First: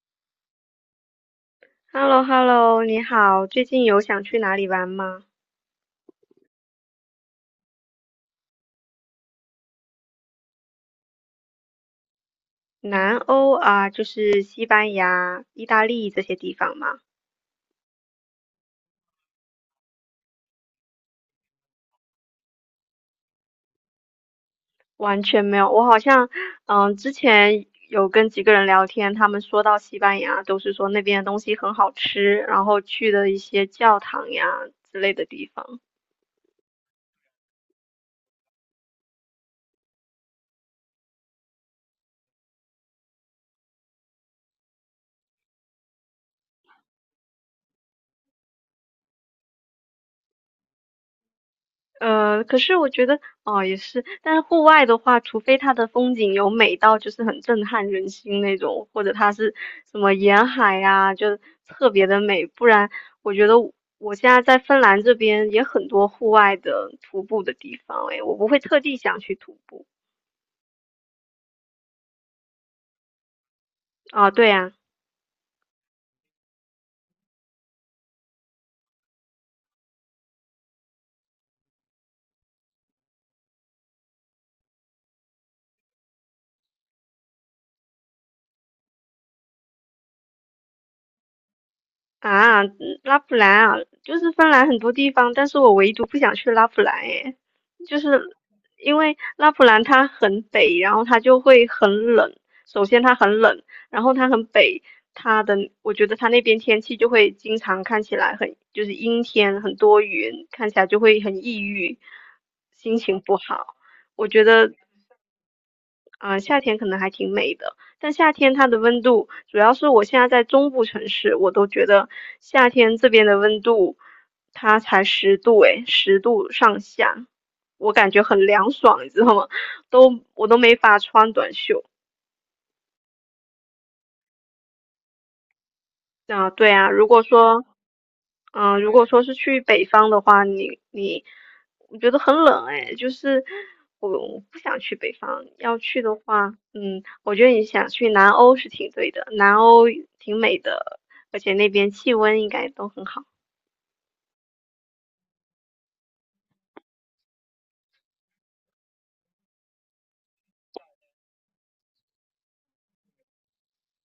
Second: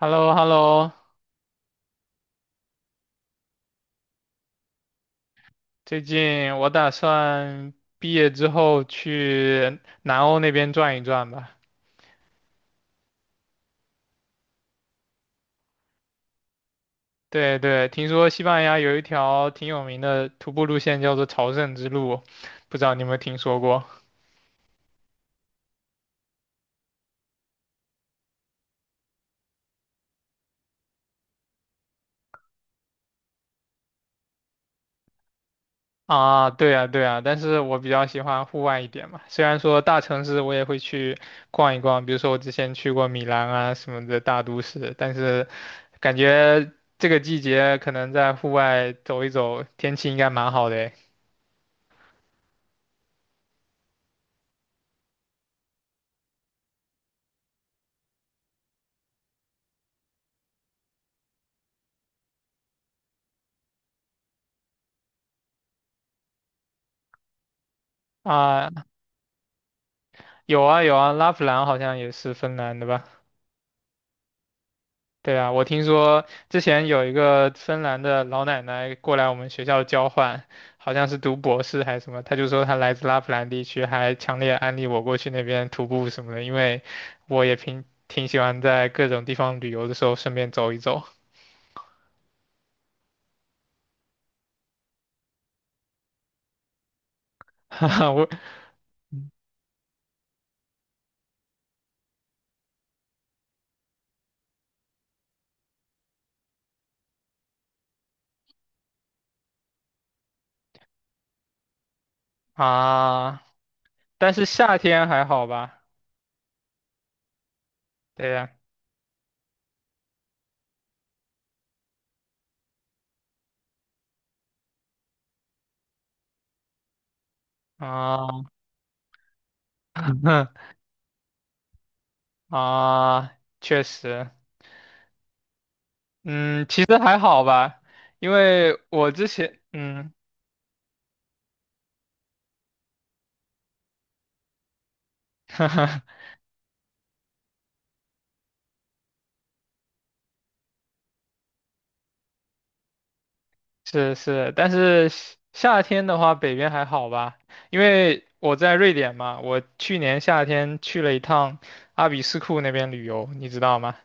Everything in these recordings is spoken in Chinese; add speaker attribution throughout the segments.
Speaker 1: h e l l o h e l l o
Speaker 2: h e l l o h e l l o 你好，最近有想去哪里玩吗？
Speaker 1: 最近我打算毕业之后去南欧那边转一转吧。
Speaker 2: 南欧啊，就是西班牙、意大利这些地方吗？
Speaker 1: 对对，听说西班牙有一条挺有名的徒步路线叫做朝圣之路，不知道你有没有听说过？
Speaker 2: 完全没有，我好像，嗯，之前有跟几个人聊天，他们说到西班牙，都是说那边的东西很好吃，然后去的一些教堂呀之类的地方。
Speaker 1: 啊，对啊对啊，但是我比较喜欢户外一点嘛。虽然说大城市我也会去逛一逛，比如说我之前去过米兰啊什么的大都市，但是感觉这个季节可能在户外走一走，天气应该蛮好的诶
Speaker 2: 可是我觉得哦，也是，但是户外的话，除非它的风景有美到就是很震撼人心那种，或者它是什么沿海呀、就特别的美，不然我觉得现在在芬兰这边也很多户外的徒步的地方，诶，我不会特
Speaker 1: 啊
Speaker 2: 地想去徒步
Speaker 1: 有啊有啊，拉普兰好像也是芬兰的吧？
Speaker 2: 啊，对呀。
Speaker 1: 对啊，我听说之前有一个芬兰的老奶奶过来我们学校交换，好像是读博士还是什么，她就说她来自拉普兰地区，还强烈安利我过去那边徒步什么的，因为我也挺喜欢在各种地方旅游的时候顺便走一走。
Speaker 2: 啊，嗯，拉普兰啊，就是芬兰很多地方，但是我唯独不想去拉普兰诶，
Speaker 1: 哈
Speaker 2: 就
Speaker 1: 哈，我
Speaker 2: 是因为拉普兰它很北，然后它就会很冷。首先它很冷，然后它很北，它的我觉得它那边天气就会经常看起来很就是阴天，很多云，看起来就会很抑郁，心情不
Speaker 1: 啊，
Speaker 2: 好。我
Speaker 1: 但
Speaker 2: 觉
Speaker 1: 是
Speaker 2: 得
Speaker 1: 夏天还好吧？
Speaker 2: 啊、夏天可能还挺美的，但
Speaker 1: 对
Speaker 2: 夏
Speaker 1: 呀，
Speaker 2: 天它的温度，主要是我现在在中部城市，我都觉得夏天这边的温度，它才十度诶，十度上下，我感觉
Speaker 1: 啊
Speaker 2: 很凉爽，你知道吗？我都没法穿短袖。
Speaker 1: 啊，确实。
Speaker 2: 啊、
Speaker 1: 嗯，
Speaker 2: 对
Speaker 1: 其
Speaker 2: 啊，
Speaker 1: 实
Speaker 2: 如
Speaker 1: 还
Speaker 2: 果
Speaker 1: 好
Speaker 2: 说
Speaker 1: 吧，因
Speaker 2: 嗯，
Speaker 1: 为
Speaker 2: 如果
Speaker 1: 我
Speaker 2: 说
Speaker 1: 之
Speaker 2: 是
Speaker 1: 前，
Speaker 2: 去北方
Speaker 1: 嗯，
Speaker 2: 的话，你，我觉得很冷哎，就是我不想去北方。
Speaker 1: 哈
Speaker 2: 要去
Speaker 1: 哈
Speaker 2: 的话，嗯，我觉得你想去南欧是挺对的，南欧挺美的，而且那边气温应该都很好。
Speaker 1: 是是，但是夏天的话，北边还好吧，因为我在瑞典嘛，我去年夏天去了一趟阿比斯库那边旅游，你知道吗？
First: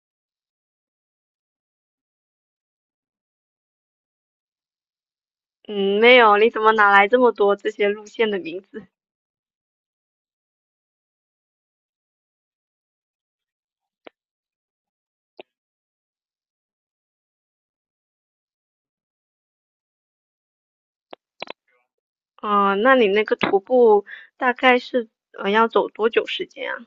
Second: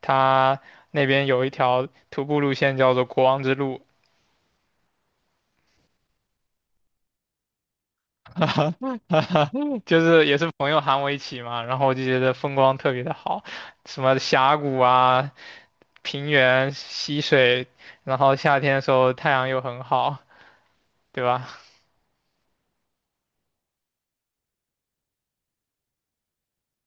Speaker 1: 它那边有一条徒步路线叫做国王之路，
Speaker 2: 嗯，没有，你怎么哪来这么多这些路线的名字？
Speaker 1: 哈哈 就是也是朋友喊我一起嘛，然后我就觉得风光特别的好，什么峡谷啊，平原溪水，然后夏天的时候太阳又很好，对吧？
Speaker 2: 嗯，那你那个徒步大概是要走多久时间啊？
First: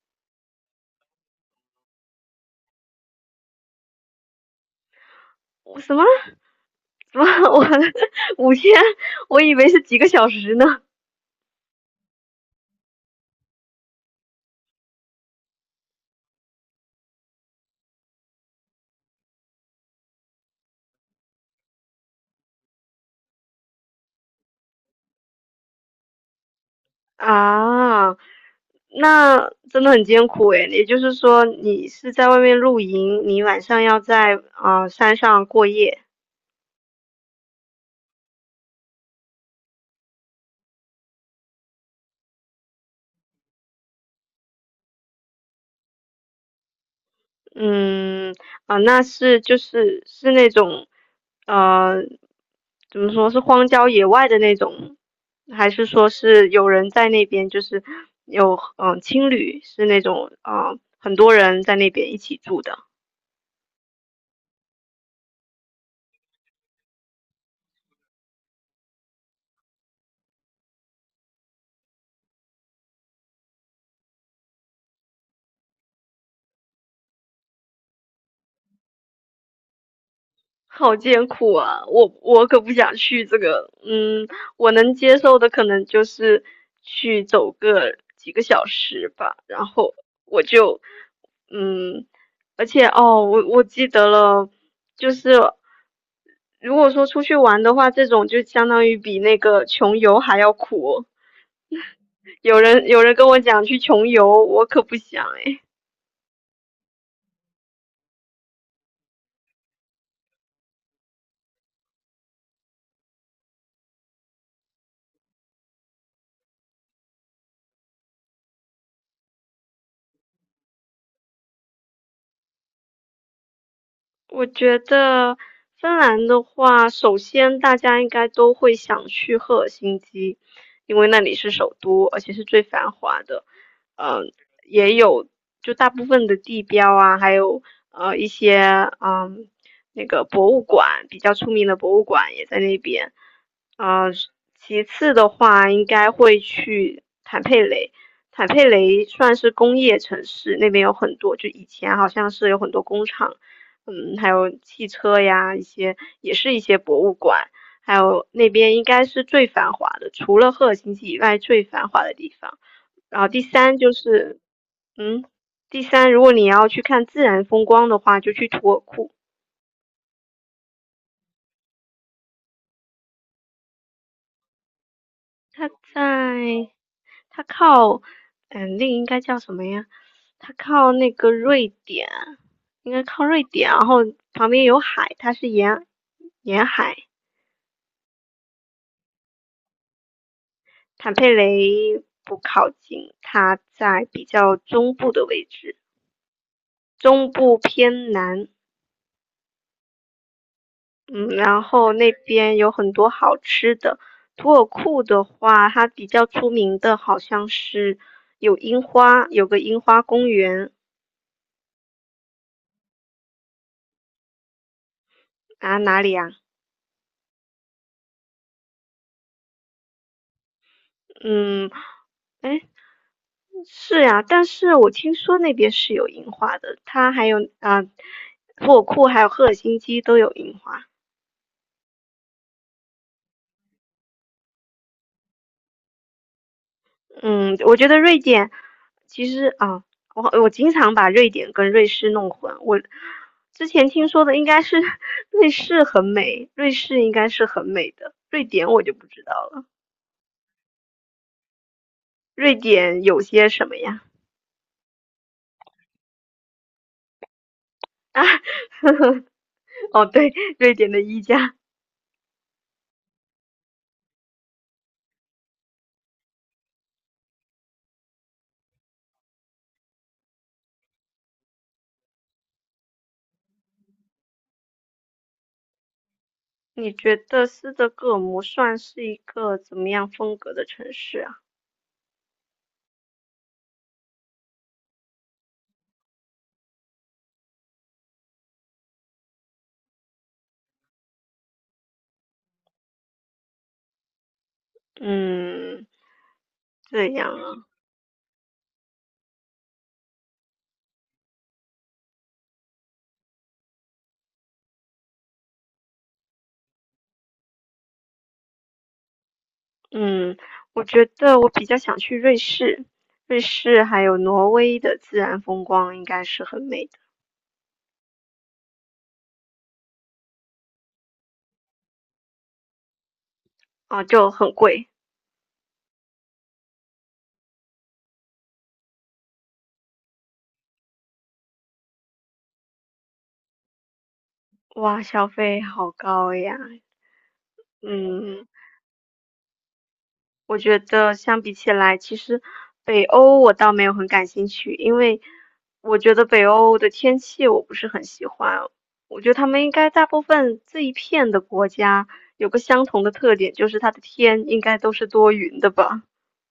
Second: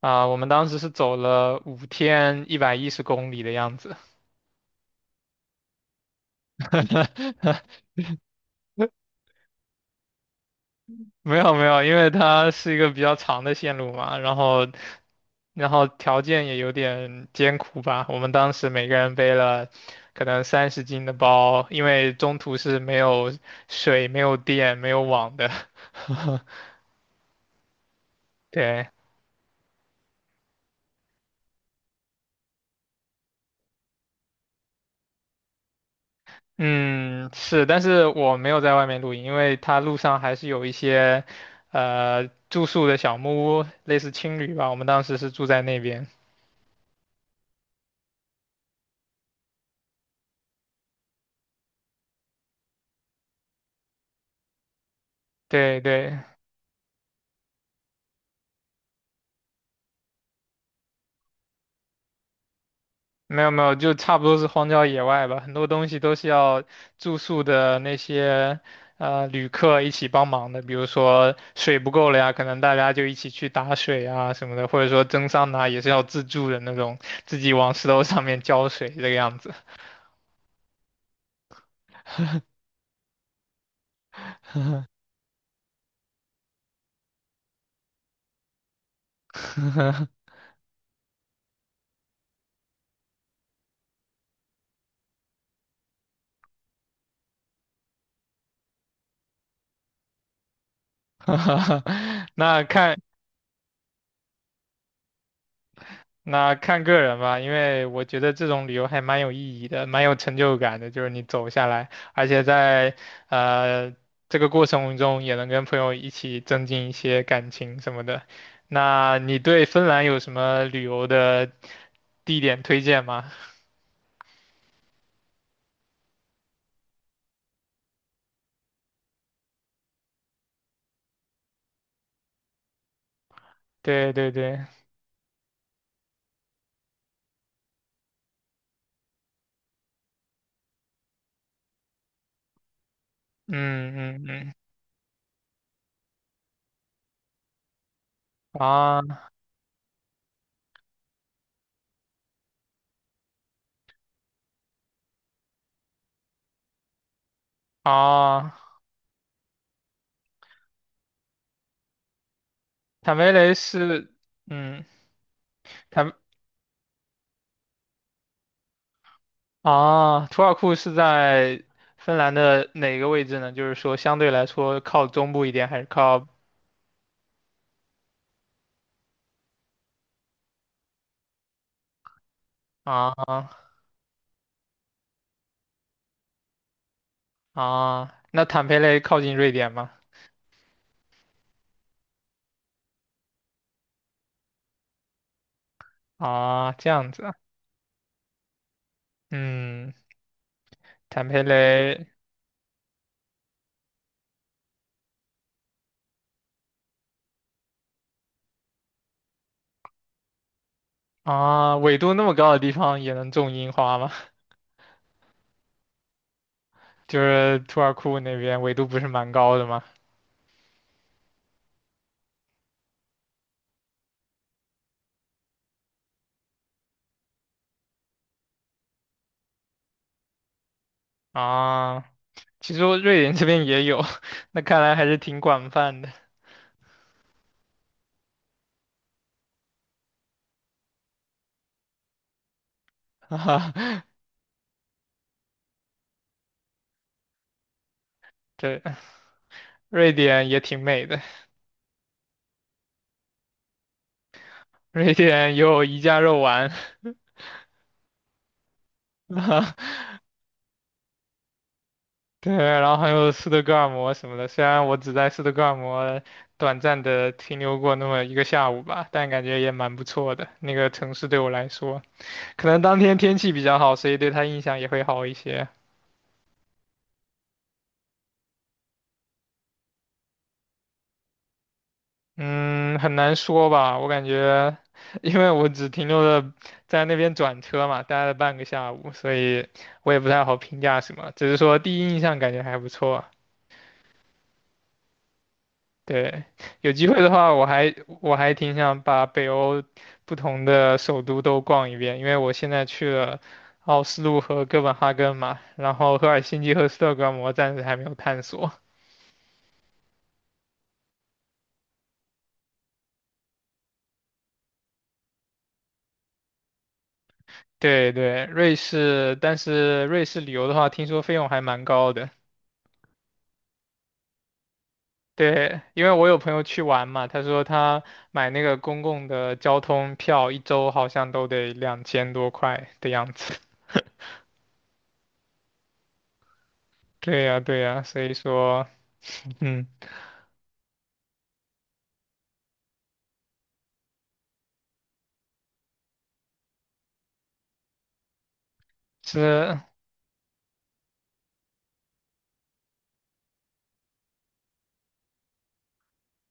Speaker 1: 啊、我们当时是走了5天110公里的样子。
Speaker 2: 我什么？什么？我 五天？我以为是几个小时呢。
Speaker 1: 没有没有，因为它是一个比较长的线路嘛，然后然后条件也有点艰苦吧。我们当时每个人背了可能30斤的包，因为中途是没有水、没有电、没有网的。
Speaker 2: 啊，
Speaker 1: 对，
Speaker 2: 那真的很艰苦诶，也就是说，你是在外面露营，你晚上要在啊、山上过夜。
Speaker 1: 嗯，是，但是我没有在外面露营，因为它路上还是有一些，住宿的小木屋，类似青旅吧。我们当时是住在那边。
Speaker 2: 嗯，啊、那是就是是那种，呃，怎么说是荒郊野外的那种，还
Speaker 1: 对
Speaker 2: 是说
Speaker 1: 对，
Speaker 2: 是有人在那边，就是有嗯、青旅是那种啊、很多人在那边一起住的。
Speaker 1: 没有没有，就差不多是荒郊野外吧。很多东西都是要住宿的那些，旅客一起帮忙的。比如说水不够了呀，可能大家就一起去打水啊什么的，或者说蒸桑拿也是要自助的那种，自己往石头上面浇水这个样子。
Speaker 2: 好艰苦啊！我可不想去这个，嗯，我能接受的可能就是去走个几个小时吧，然后我就，嗯，而且哦，我记得了，就是如果说出去玩的话，这种就相当于比那个穷游还要苦。有
Speaker 1: 那
Speaker 2: 人
Speaker 1: 看
Speaker 2: 有人跟我讲去穷游，我可不想哎。
Speaker 1: 那看个人吧，因为我觉得这种旅游还蛮有意义的，蛮有成就感的，就是你走下来，而且在呃这个过程中也能跟朋友一起增进一些感情什么的。那你对芬兰有什么旅游的地点推荐吗？
Speaker 2: 我觉得芬兰的话，首先大家应该都会想去赫尔辛基，因为那里是首都，而且是最繁华的。
Speaker 1: 对对
Speaker 2: 嗯、
Speaker 1: 对，
Speaker 2: 也有就大部分的地标啊，还有一些嗯，那个博物馆比较出名的博物馆也在那边。
Speaker 1: 嗯
Speaker 2: 呃，
Speaker 1: 嗯嗯，
Speaker 2: 其次的话，应该会去坦佩雷。坦佩雷
Speaker 1: 啊
Speaker 2: 算是工业城市，那边有很多，就以前好像是有很多工厂嗯，还有汽车呀，一些也是一些博物馆，还有那
Speaker 1: 啊，
Speaker 2: 边应该是最繁华的，除了赫尔辛基以外最繁华的地方。
Speaker 1: 坦
Speaker 2: 然后
Speaker 1: 梅
Speaker 2: 第
Speaker 1: 雷
Speaker 2: 三就
Speaker 1: 是，
Speaker 2: 是，
Speaker 1: 嗯。
Speaker 2: 嗯，第三，
Speaker 1: 坦
Speaker 2: 如果你要去看自然风光的话，就去图尔库，
Speaker 1: 啊，图尔库是在芬兰的哪个位置呢？就是说，相对来说靠中部一点，
Speaker 2: 它
Speaker 1: 还是靠
Speaker 2: 在它靠，嗯，那个应该叫什么呀？它靠那个瑞典，应该
Speaker 1: 啊
Speaker 2: 靠瑞典，然后旁边有海，它是沿海。
Speaker 1: 啊？那坦佩雷靠近瑞典吗？
Speaker 2: 坦佩雷不靠近它在比较中部的位置，
Speaker 1: 啊，这样子
Speaker 2: 中
Speaker 1: 啊
Speaker 2: 部偏南，
Speaker 1: 嗯，坦
Speaker 2: 嗯，
Speaker 1: 佩
Speaker 2: 然后
Speaker 1: 雷
Speaker 2: 那边有很多好吃的。图尔库的话，它比较出名的好像是有樱花，有个樱花公园
Speaker 1: 啊，纬度那么高的地方也能种樱花吗？
Speaker 2: 啊，哪里啊？
Speaker 1: 就是图尔库那边纬度不是蛮高的吗？
Speaker 2: 嗯，哎，是呀、但是我听说那边是有樱花的，它还有啊，土尔库还有赫尔辛基都有樱花。
Speaker 1: 啊，其实我瑞典这边也有，那看来还是挺广泛的
Speaker 2: 嗯，我觉得瑞典其实啊，我经常把瑞典跟瑞士弄混。我 之前
Speaker 1: 啊。
Speaker 2: 听说的应该是 瑞士很美，瑞士应该是很美的，瑞典
Speaker 1: 对，
Speaker 2: 我就不知道了。
Speaker 1: 瑞典也挺美的，
Speaker 2: 瑞典有些什么呀？
Speaker 1: 瑞典有宜家肉丸。
Speaker 2: 哦，对，瑞典的衣架。
Speaker 1: 对，然后还有斯德哥尔摩什么的，虽然我只在斯德哥尔摩短暂的停留过那么一个下午吧，但感觉也蛮不错的。那个城市对我来说，可能当天天气比较好，所以对他印象也会好一些。
Speaker 2: 你觉得斯德哥尔摩算是一个怎么样风格的城市啊？
Speaker 1: 嗯，很难说吧，我感觉，因为我只停留了在那边转车嘛，待了半个下午，所以我也不太好评价什么，只是说第一印象感觉还不错。
Speaker 2: 嗯，
Speaker 1: 对，有机
Speaker 2: 这
Speaker 1: 会的
Speaker 2: 样
Speaker 1: 话，我
Speaker 2: 啊。
Speaker 1: 还我还挺想把北欧不同的首都都逛一遍，因为我现在去了奥斯陆和哥本哈根嘛，然后赫尔辛基和斯德哥尔摩暂时还没有探索。
Speaker 2: 嗯，我觉得我比较想去瑞士，瑞士还有挪威的自然风光应该是很美的。
Speaker 1: 对对，瑞士，但是瑞士旅游的话，听说费用还蛮高的。
Speaker 2: 啊，就很贵，
Speaker 1: 对，因为我有朋友去玩嘛，他说他买那个公共的交通票，一周好像都得2000多块的样子。
Speaker 2: 哇，消费好高呀。
Speaker 1: 对呀，对呀，所以
Speaker 2: 嗯，
Speaker 1: 说，嗯，
Speaker 2: 我觉得相比起来，其实北欧我倒没有很感兴趣，因为我觉得北欧的天气我不是很喜欢，我觉得他们应
Speaker 1: 是，
Speaker 2: 该大部分这一片的国家有个相同的特点，就是它的天应该都是多云的吧。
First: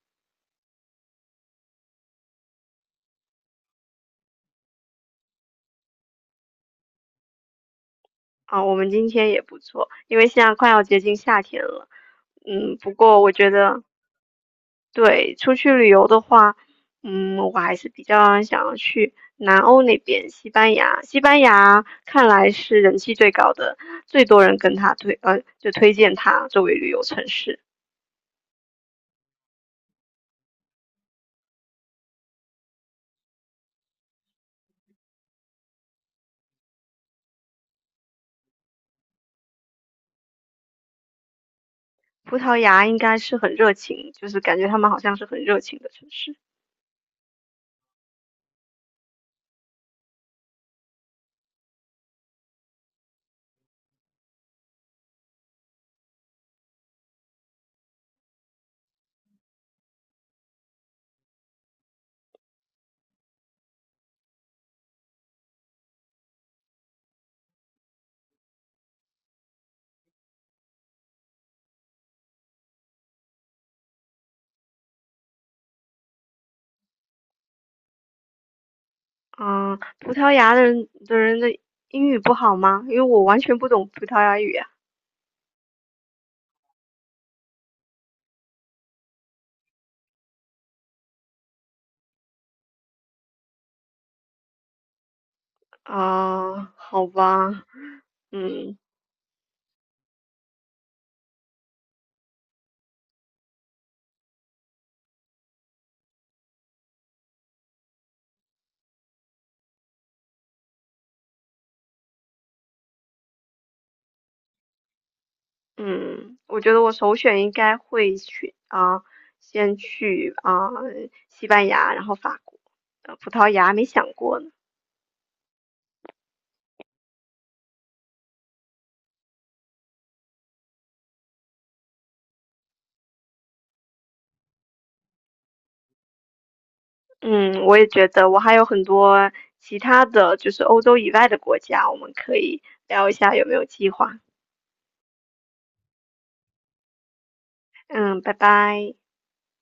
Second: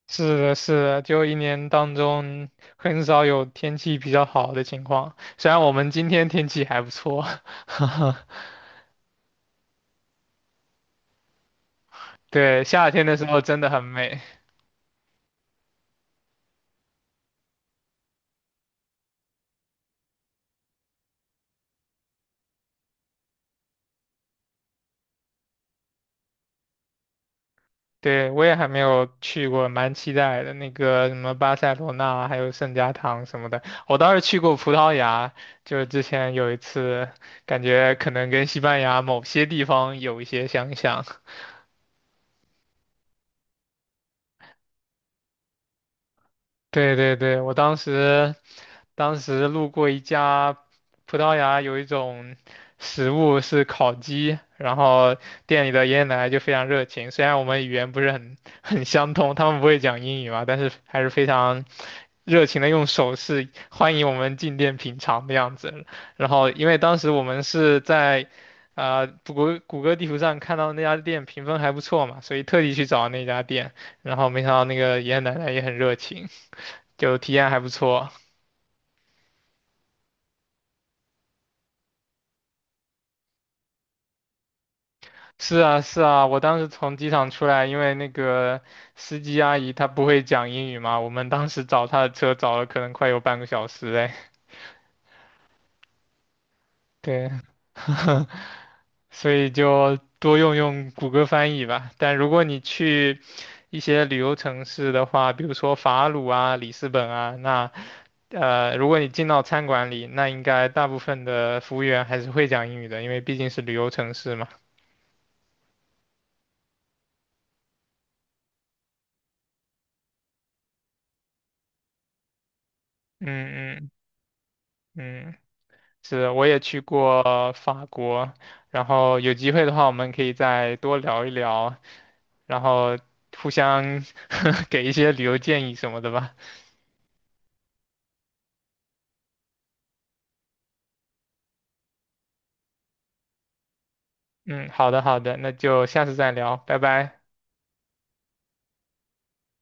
Speaker 1: 是的，是的，就一年当中很少有天气比较好的情况。虽然我们今天天气还不错，
Speaker 2: 啊，我们今天也不错，因为现在快要接近夏天了。
Speaker 1: 对，
Speaker 2: 嗯，
Speaker 1: 夏
Speaker 2: 不
Speaker 1: 天的
Speaker 2: 过
Speaker 1: 时
Speaker 2: 我
Speaker 1: 候
Speaker 2: 觉
Speaker 1: 真的
Speaker 2: 得，
Speaker 1: 很美。
Speaker 2: 对，出去旅游的话，嗯，我还是比较想要去南欧那边，西班牙。西班牙看来是人气最高的，最多人跟他推，就推荐他作为旅游城市。
Speaker 1: 对，我也还没有去过，蛮期待的。那个什么巴塞罗那，还有圣家堂什么的，我倒是去过葡萄牙，就是之前有一次，感觉可能跟西班牙某些地方有一些相像。
Speaker 2: 葡萄牙应该是很热情，就是感觉他们好像是很热情的城市。
Speaker 1: 对对对，我当时路过一家葡萄牙有一种食物是烤鸡，然后店里的爷爷奶奶就非常热情，虽然我们语言不是很相通，他们不会讲英语嘛，但是还是非常热情的用手势欢迎我们进店品尝的样子。然后因为当时我们是在谷歌地图上看到那家店评分还不错嘛，所以特地去找那家店，然后没想到那个爷爷奶奶也很热情。就体验还不错。
Speaker 2: 嗯，葡萄牙的人的英语不好吗？因为我完全不懂葡萄牙语啊。
Speaker 1: 是啊，是啊，我当时从机场出来，因为那个司机阿姨她不会讲英语嘛，我们当时找她的车找了可能快有半个小时哎。
Speaker 2: 啊，好
Speaker 1: 对，
Speaker 2: 吧，嗯
Speaker 1: 所以就多用用谷歌翻译吧。但如果你去一些旅游城市的话，比如说法鲁啊、里斯本啊，那如果你进到餐馆里，那应该大部分的服务员还是会讲英语的，因为毕竟是旅游城市嘛。
Speaker 2: 嗯，我觉得我首选应该会去啊，先去啊西班牙，然后法国，
Speaker 1: 嗯
Speaker 2: 葡萄牙没
Speaker 1: 嗯
Speaker 2: 想过呢。
Speaker 1: 嗯。是，我也去过法国，然后有机会的话，我们可以再多聊一聊，然后互相 给一些旅游建议什么的吧。
Speaker 2: 嗯，我也觉得我还有很多其他的就是欧洲以外的国家，我们可以聊一下有没有计划。
Speaker 1: 嗯，好的，好的，那就下次再聊，拜拜。
Speaker 2: 嗯，拜拜。